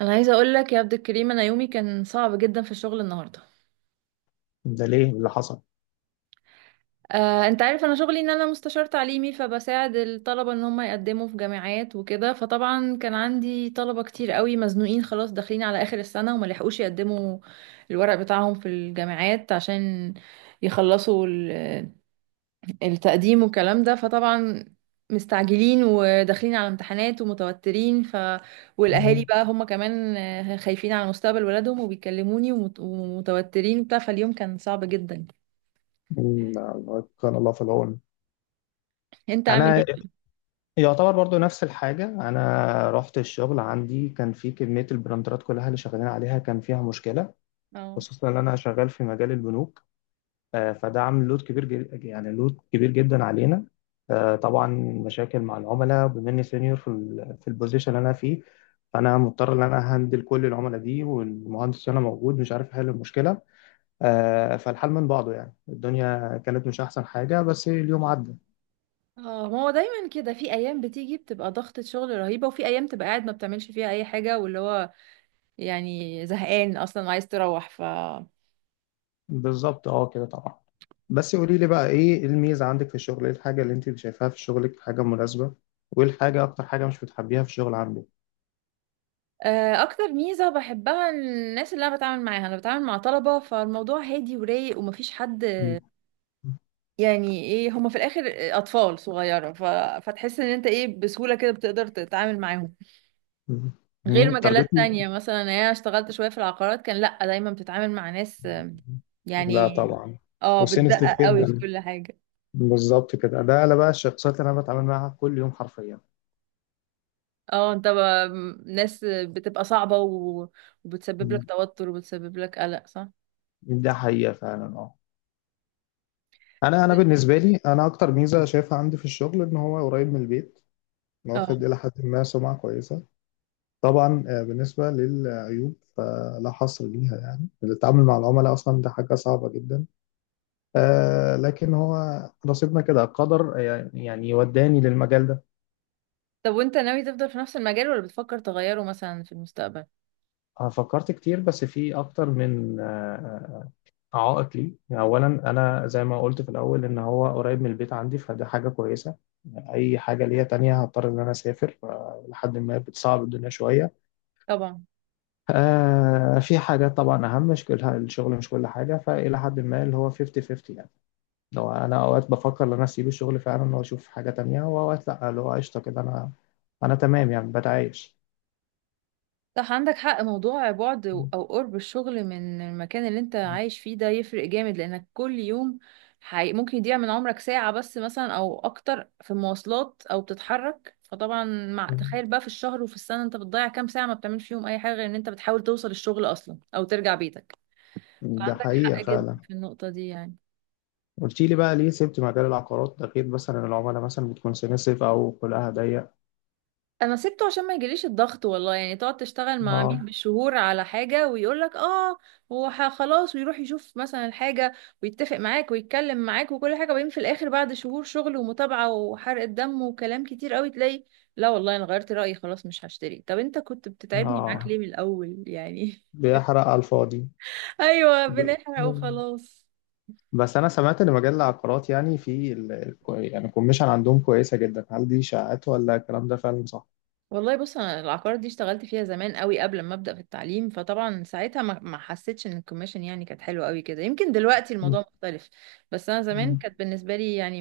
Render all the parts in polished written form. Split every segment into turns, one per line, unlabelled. انا عايزه اقول لك يا عبد الكريم، انا يومي كان صعب جدا في الشغل النهارده.
ده ليه؟ إيه اللي حصل؟
انت عارف انا شغلي ان انا مستشار تعليمي، فبساعد الطلبه ان هم يقدموا في جامعات وكده. فطبعا كان عندي طلبه كتير قوي مزنوقين خلاص، داخلين على اخر السنه وما لحقوش يقدموا الورق بتاعهم في الجامعات عشان يخلصوا التقديم والكلام ده. فطبعا مستعجلين وداخلين على امتحانات ومتوترين، والاهالي
مم.
بقى هم كمان خايفين على مستقبل ولادهم وبيكلموني ومتوترين وبتاع. فاليوم كان صعب جدا.
مم، كان الله في العون.
انت عامل
انا
ايه؟
يعتبر برضو نفس الحاجه، انا رحت الشغل. عندي كان في كميه البراندرات كلها اللي شغالين عليها كان فيها مشكله،
اه.
خصوصا ان انا شغال في مجال البنوك. فده عامل لود كبير جد، يعني لود كبير جدا علينا. طبعا مشاكل مع العملاء، بما اني سينيور في في البوزيشن اللي انا فيه، فانا مضطر ان انا هندل كل العملاء دي والمهندس هنا موجود مش عارف احل المشكله. فالحال من بعضه، يعني الدنيا كانت مش أحسن حاجة بس اليوم عدى.
اه، ما هو دايما كده، في ايام بتيجي بتبقى ضغطة شغل رهيبة، وفي ايام تبقى قاعد ما بتعملش فيها اي حاجة، واللي هو يعني زهقان اصلا وعايز تروح. ف
بالظبط، اه، كده طبعا. بس قولي لي بقى، إيه الميزة عندك في الشغل؟ إيه الحاجة اللي أنت شايفاها في شغلك، حاجة مناسبة؟ وإيه الحاجة، أكتر حاجة مش بتحبيها في الشغل عندك؟
اكتر ميزه بحبها الناس اللي انا بتعامل معاها، انا بتعامل مع طلبه، فالموضوع هادي ورايق ومفيش حد
مم.
يعني، ايه هما في الاخر اطفال صغيره فتحس ان انت ايه بسهوله كده بتقدر تتعامل معاهم.
مم.
غير مجالات
تارجتني.
تانية مثلا، يعني انا اشتغلت شويه في العقارات، كان لا دايما بتتعامل مع ناس
لا
يعني،
طبعا.
اه
وسنسيتيف
بتدقق قوي في
جدا.
كل حاجه.
بالظبط كده، ده انا بقى الشخصيات اللي انا بتعامل معاها كل يوم حرفيا.
اه انت ب... ناس بتبقى صعبه وبتسبب لك
مم.
توتر وبتسبب لك قلق، صح.
ده حقيقة فعلا، اه. انا بالنسبة لي، انا اكتر ميزة شايفها عندي في الشغل ان هو قريب من البيت،
اه.
واخد إلى حد ما سمعة كويسة. طبعا، بالنسبة للعيوب فلا حصر ليها، يعني التعامل مع العملاء أصلا ده حاجة صعبة جدا. لكن هو نصيبنا كده قدر، يعني وداني للمجال ده.
طب وانت ناوي تفضل في نفس المجال ولا بتفكر تغيره مثلا في المستقبل؟
فكرت كتير، بس في أكتر من عائق لي. يعني أولا أنا زي ما قلت في الأول، إن هو قريب من البيت عندي، فده حاجة كويسة. أي حاجة ليا تانية هضطر إن أنا أسافر، لحد ما بتصعب الدنيا شوية.
طبعا.
في حاجات طبعا أهم، مش كل الشغل، مش كل حاجة، فإلى حد ما اللي هو 50-50. يعني لو، أنا أوقات بفكر إن أنا أسيب الشغل فعلا وأشوف حاجة تانية، وأوقات لأ اللي هو قشطة كده، أنا تمام يعني، بتعايش.
صح، عندك حق. موضوع بعد او قرب الشغل من المكان اللي انت عايش فيه ده يفرق جامد، لانك كل يوم ممكن يضيع من عمرك ساعة بس مثلا او اكتر في مواصلات او بتتحرك. فطبعا مع تخيل بقى في الشهر وفي السنة انت بتضيع كام ساعة ما بتعملش فيهم اي حاجة غير ان انت بتحاول توصل الشغل اصلا او ترجع بيتك.
ده
فعندك
حقيقة
حق جدا
فعلا.
في النقطة دي يعني.
قلت لي بقى ليه سبت مجال العقارات ده، غير مثلا العملاء مثلا بتكون سنسيف أو خلقها ضيق.
انا سبته عشان ما يجيليش الضغط، والله. يعني تقعد تشتغل مع عميل
اه،
بالشهور على حاجه، ويقول لك اه، خلاص ويروح يشوف مثلا الحاجه ويتفق معاك ويتكلم معاك وكل حاجه، وبعدين في الاخر بعد شهور شغل ومتابعه وحرق دم وكلام كتير قوي تلاقي لا والله انا غيرت رايي خلاص مش هشتري. طب انت كنت بتتعبني معاك
اه،
ليه من الاول يعني؟
بيحرق على الفاضي.
ايوه،
ب-
بنحرق وخلاص.
بس انا سمعت ان مجال العقارات، يعني في يعني الكوميشن عندهم كويسه جدا، هل دي اشاعات ولا الكلام ده فعلا صح؟
والله بص، انا العقار دي اشتغلت فيها زمان قوي قبل ما ابدا في التعليم، فطبعا ساعتها ما حسيتش ان الكوميشن يعني كانت حلوه قوي كده، يمكن دلوقتي
م-
الموضوع مختلف. بس انا زمان
م-
كانت بالنسبه لي يعني،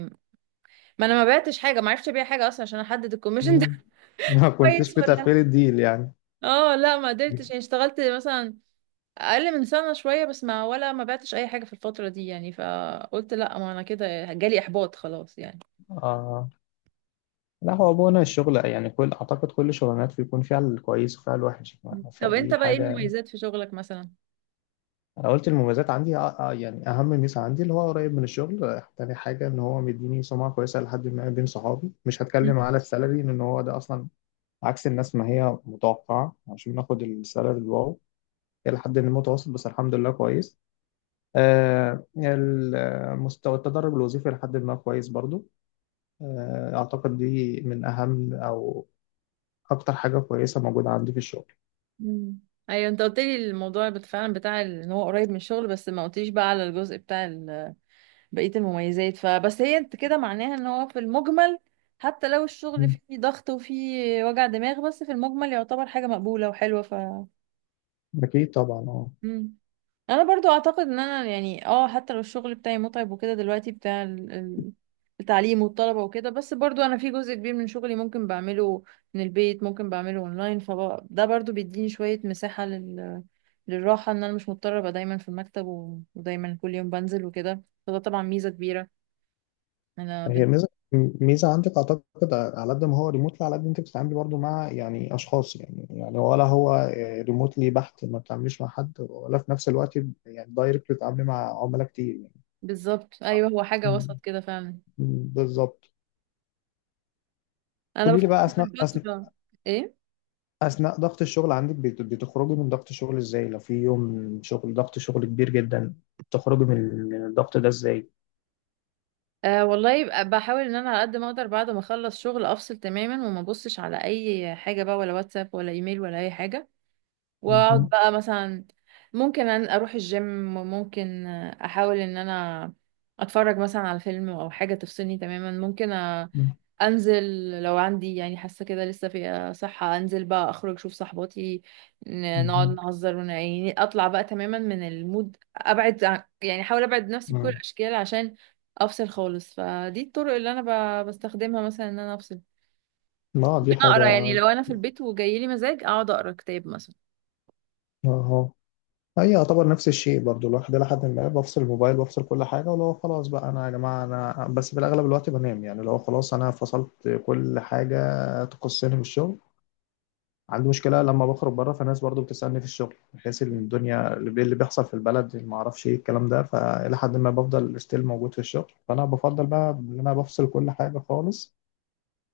ما انا ما بعتش حاجه، ما عرفتش ابيع حاجه اصلا عشان احدد الكوميشن ده.
م. ما
كويس
كنتش
ولا
متقبل
لا.
الديل يعني.
اه لا ما قدرتش، يعني اشتغلت مثلا اقل من سنه شويه بس، ما ولا ما بعتش اي حاجه في الفتره دي يعني. فقلت لا، ما انا كده جالي احباط خلاص يعني.
آه. لا هو بونا الشغل يعني، كل اعتقد كل شغلانات بيكون فيها الكويس وفيها الوحش.
مم. طب انت
فدي
بقى ايه
حاجه.
المميزات في شغلك مثلا؟
انا قلت المميزات عندي يعني اهم ميزه عندي اللي هو قريب من الشغل، تاني حاجه ان هو مديني سمعه كويسه لحد ما بين صحابي. مش هتكلم على السالري لان هو ده اصلا عكس الناس ما هي متوقعة، عشان ناخد السالري الواو، هي لحد ما متوسط بس الحمد لله كويس. مستوى التدرج الوظيفي لحد ما كويس برضو. أعتقد دي من أهم أو أكتر حاجة كويسة موجودة عندي في الشغل.
مم. ايوه، انت قلت لي الموضوع فعلا بتاع ان هو قريب من الشغل، بس ما قلتليش بقى على الجزء بتاع بقية المميزات. فبس هي انت كده معناها ان هو في المجمل حتى لو الشغل
مم.
فيه ضغط وفيه وجع دماغ، بس في المجمل يعتبر حاجة مقبولة وحلوة.
أكيد طبعا، أه.
مم. انا برضو اعتقد ان انا يعني اه، حتى لو الشغل بتاعي متعب وكده دلوقتي بتاع التعليم والطلبة وكده، بس برضو انا في جزء كبير من شغلي ممكن بعمله من البيت، ممكن بعمله اونلاين، فده برضو بيديني شوية مساحة للراحة، ان انا مش مضطرة ابقى دايما في المكتب ودايما كل يوم بنزل وكده. فده طبعا ميزة كبيرة. انا
هي
بن...
ميزة، ميزة عندك أعتقد، على قد ما هو ريموتلي، على قد أنت بتتعاملي برضو مع يعني أشخاص، يعني ولا هو ريموتلي بحت ما بتتعامليش مع حد، ولا في نفس الوقت يعني دايركت بتتعاملي مع عملاء كتير
بالظبط، ايوه، هو حاجة
يعني.
وسط كده فعلا.
بالظبط.
انا
قولي لي بقى،
بفكر في
اثناء اثناء
الفترة. ايه؟
اثناء ضغط الشغل عندك بتخرجي من ضغط الشغل ازاي؟ لو في يوم شغل، ضغط شغل كبير جدا، تخرجي من الضغط ده ازاي؟
أه والله يبقى بحاول ان انا على قد ما اقدر بعد ما اخلص شغل افصل تماما وما ابصش على اي حاجه بقى، ولا واتساب ولا ايميل ولا اي حاجه. واقعد
مهم.
بقى مثلا، ممكن أن اروح الجيم، وممكن احاول ان انا اتفرج مثلا على فيلم او حاجة تفصلني تماما.
مهم.
انزل لو عندي يعني حاسة كده لسه في صحة، انزل بقى اخرج اشوف صحباتي، نقعد
مهم.
نهزر يعني اطلع بقى تماما من المود، يعني احاول ابعد نفسي بكل
مم.
الاشكال عشان افصل خالص. فدي الطرق اللي انا بستخدمها مثلا ان انا افصل.
ما دي
ممكن اقرا، يعني
حاجة.
لو انا في البيت وجاي لي مزاج اقعد اقرا كتاب مثلا.
اهو، هي يعتبر نفس الشيء برضو، الواحد لحد ما بفصل الموبايل، بفصل كل حاجة. ولو خلاص بقى أنا، يا جماعة أنا بس، في الأغلب الوقت بنام. يعني لو خلاص أنا فصلت كل حاجة تخصني بالشغل. عندي مشكلة لما بخرج بره، فالناس برضو بتسألني في الشغل، بحيث ان الدنيا اللي بيحصل في البلد، ما اعرفش ايه الكلام ده، فإلى حد ما بفضل ستيل موجود في الشغل. فأنا بفضل بقى ان انا بفصل كل حاجة خالص،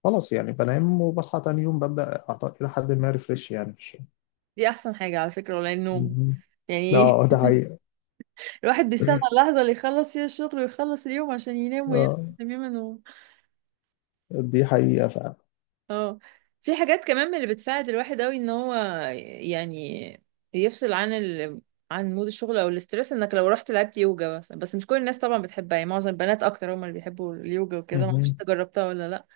خلاص يعني، بنام وبصحى تاني يوم ببدأ إلى حد ما ريفريش يعني في الشغل.
دي احسن حاجة على فكرة، ولا النوم
مهم.
يعني.
اه ده حقيقة،
الواحد بيستنى اللحظة اللي يخلص فيها الشغل ويخلص اليوم عشان ينام ويرتاح
اه.
تماما. و...
دي حقيقة فعلا.
اه، في حاجات كمان من اللي بتساعد الواحد قوي ان هو يعني يفصل عن عن مود الشغل او الاسترس، انك لو رحت لعبت يوجا، بس مش كل الناس طبعا بتحبها يعني، معظم البنات اكتر هم اللي بيحبوا اليوجا وكده. ما اعرفش انت
مهم.
جربتها ولا لا.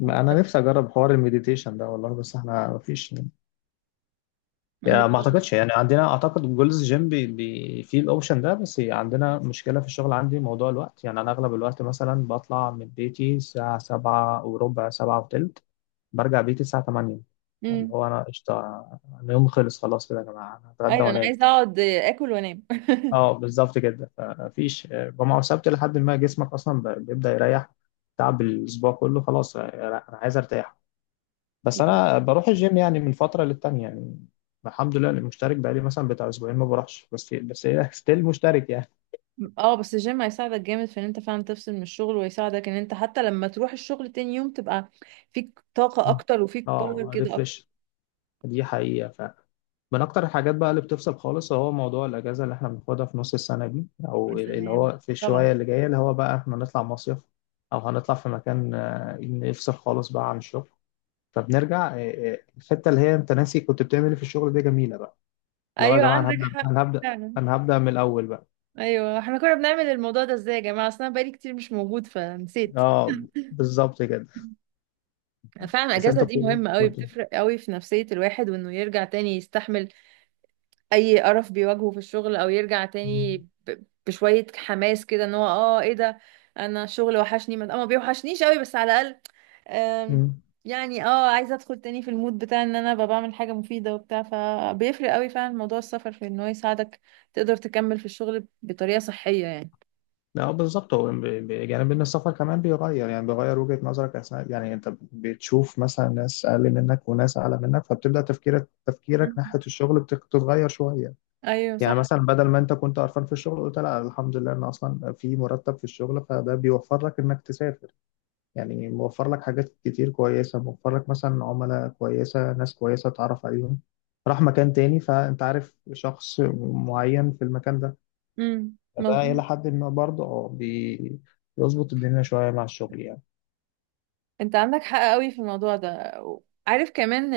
ما أنا نفسي أجرب حوار المديتيشن ده والله، بس احنا مفيش يعني، ما
مش-
اعتقدش يعني عندنا، اعتقد جولز جيم بي بي فيه الاوبشن ده، بس عندنا مشكله في الشغل عندي، موضوع الوقت. يعني انا اغلب الوقت مثلا بطلع من بيتي الساعه سبعة وربع، سبعة وتلت، برجع بيتي الساعه 8. اللي
امم،
هو انا قشطه، انا يوم خلص خلاص كده، يا جماعه انا هتغدى
ايوه انا
وانام.
عايزه اقعد اكل وانام.
اه بالظبط كده، فمفيش جمعه وسبت لحد ما جسمك اصلا بيبدا يريح. تعب الاسبوع كله خلاص، انا عايز ارتاح. بس انا بروح الجيم يعني من فتره للتانيه يعني، الحمد لله أنا مشترك، بقالي مثلا بتاع اسبوعين ما بروحش، بس هي ستيل مشترك يعني.
اه، بس الجيم هيساعدك جامد في ان انت فعلا تفصل من الشغل، ويساعدك ان انت حتى لما تروح الشغل تاني يوم تبقى فيك طاقة
مم.
اكتر وفيك باور
اه
كده اكتر.
ريفرش، دي حقيقه فعلا. من اكتر الحاجات بقى اللي بتفصل خالص هو موضوع الاجازه اللي احنا بناخدها في نص السنه دي،
يا
او اللي
سلام.
هو في
طبعا.
الشويه اللي جايه، اللي هو بقى احنا هنطلع مصيف او هنطلع في مكان، نفصل خالص بقى عن الشغل. فبنرجع، الحته اللي هي انت ناسي كنت بتعمل ايه في الشغل، دي جميله بقى. اللي هو يا
ايوه،
جماعه انا
عندك
هبدا،
حق.
انا هبدا،
فعلا.
انا هبدا من الاول بقى.
ايوه، احنا كنا بنعمل الموضوع ده ازاي يا جماعة؟ اصل انا بقالي كتير مش موجود فنسيت.
اه بالظبط كده.
فعلا
تحس إن
الاجازة
انت
دي مهمة قوي،
كنت.
بتفرق قوي في نفسية الواحد، وانه يرجع تاني يستحمل اي قرف بيواجهه في الشغل، او يرجع تاني بشوية حماس كده ان هو اه ايه ده، انا الشغل وحشني. ما بيوحشنيش قوي بس على الاقل، آم،
مم.
يعني اه عايزة ادخل تاني في المود بتاع ان انا ببقى بعمل حاجة مفيدة وبتاع. فبيفرق قوي فعلا موضوع السفر في ان هو يساعدك تقدر تكمل في الشغل بطريقة صحية يعني.
لا بالظبط، هو يعني ان السفر كمان بيغير، يعني بيغير وجهة نظرك اثناء، يعني انت بتشوف مثلا ناس اقل منك وناس اعلى منك، فبتبدا تفكيرك،
مم.
ناحية الشغل بتتغير شوية.
ايوه
يعني
صح.
مثلا بدل ما انت كنت قرفان في الشغل، قلت لا الحمد لله ان اصلا في مرتب في الشغل، فده بيوفر لك انك تسافر. يعني موفر لك حاجات كتير كويسة، موفر لك مثلا عملاء كويسة، ناس كويسة تعرف عليهم، راح مكان تاني فأنت عارف شخص معين في المكان ده.
امم،
فده إلى
مظبوط.
حد ما برضه، اه، بيظبط الدنيا شوية مع الشغل يعني.
انت عندك حق قوي في الموضوع ده. عارف كمان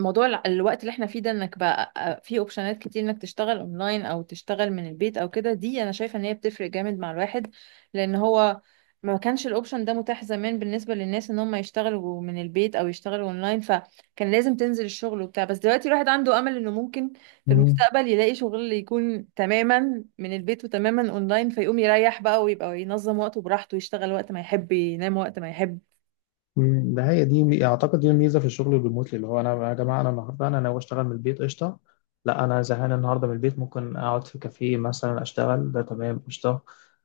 موضوع الوقت اللي احنا فيه ده، انك بقى في اوبشنات كتير انك تشتغل اونلاين او تشتغل من البيت او كده، دي انا شايفه ان هي بتفرق جامد مع الواحد. لان هو ما كانش الاوبشن ده متاح زمان بالنسبه للناس ان هم يشتغلوا من البيت او يشتغلوا اونلاين، فكان لازم تنزل الشغل وبتاع. بس دلوقتي الواحد عنده امل انه ممكن في
مم.
المستقبل يلاقي شغل يكون تماما من البيت وتماما اونلاين، فيقوم يريح بقى ويبقى ينظم وقته براحته، يشتغل وقت ما يحب ينام وقت ما يحب.
ده هي دي اعتقد دي الميزه في الشغل الريموتلي، اللي هو، انا يا جماعه انا النهارده انا ناوي اشتغل من البيت قشطه. لا انا زهقان النهارده من البيت، ممكن اقعد في كافيه مثلا اشتغل، ده تمام قشطه.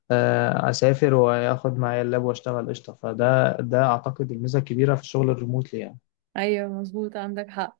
اسافر واخد معايا اللاب واشتغل قشطه، فده اعتقد الميزه الكبيره في الشغل الريموتلي يعني.
ايوه مظبوط، عندك حق.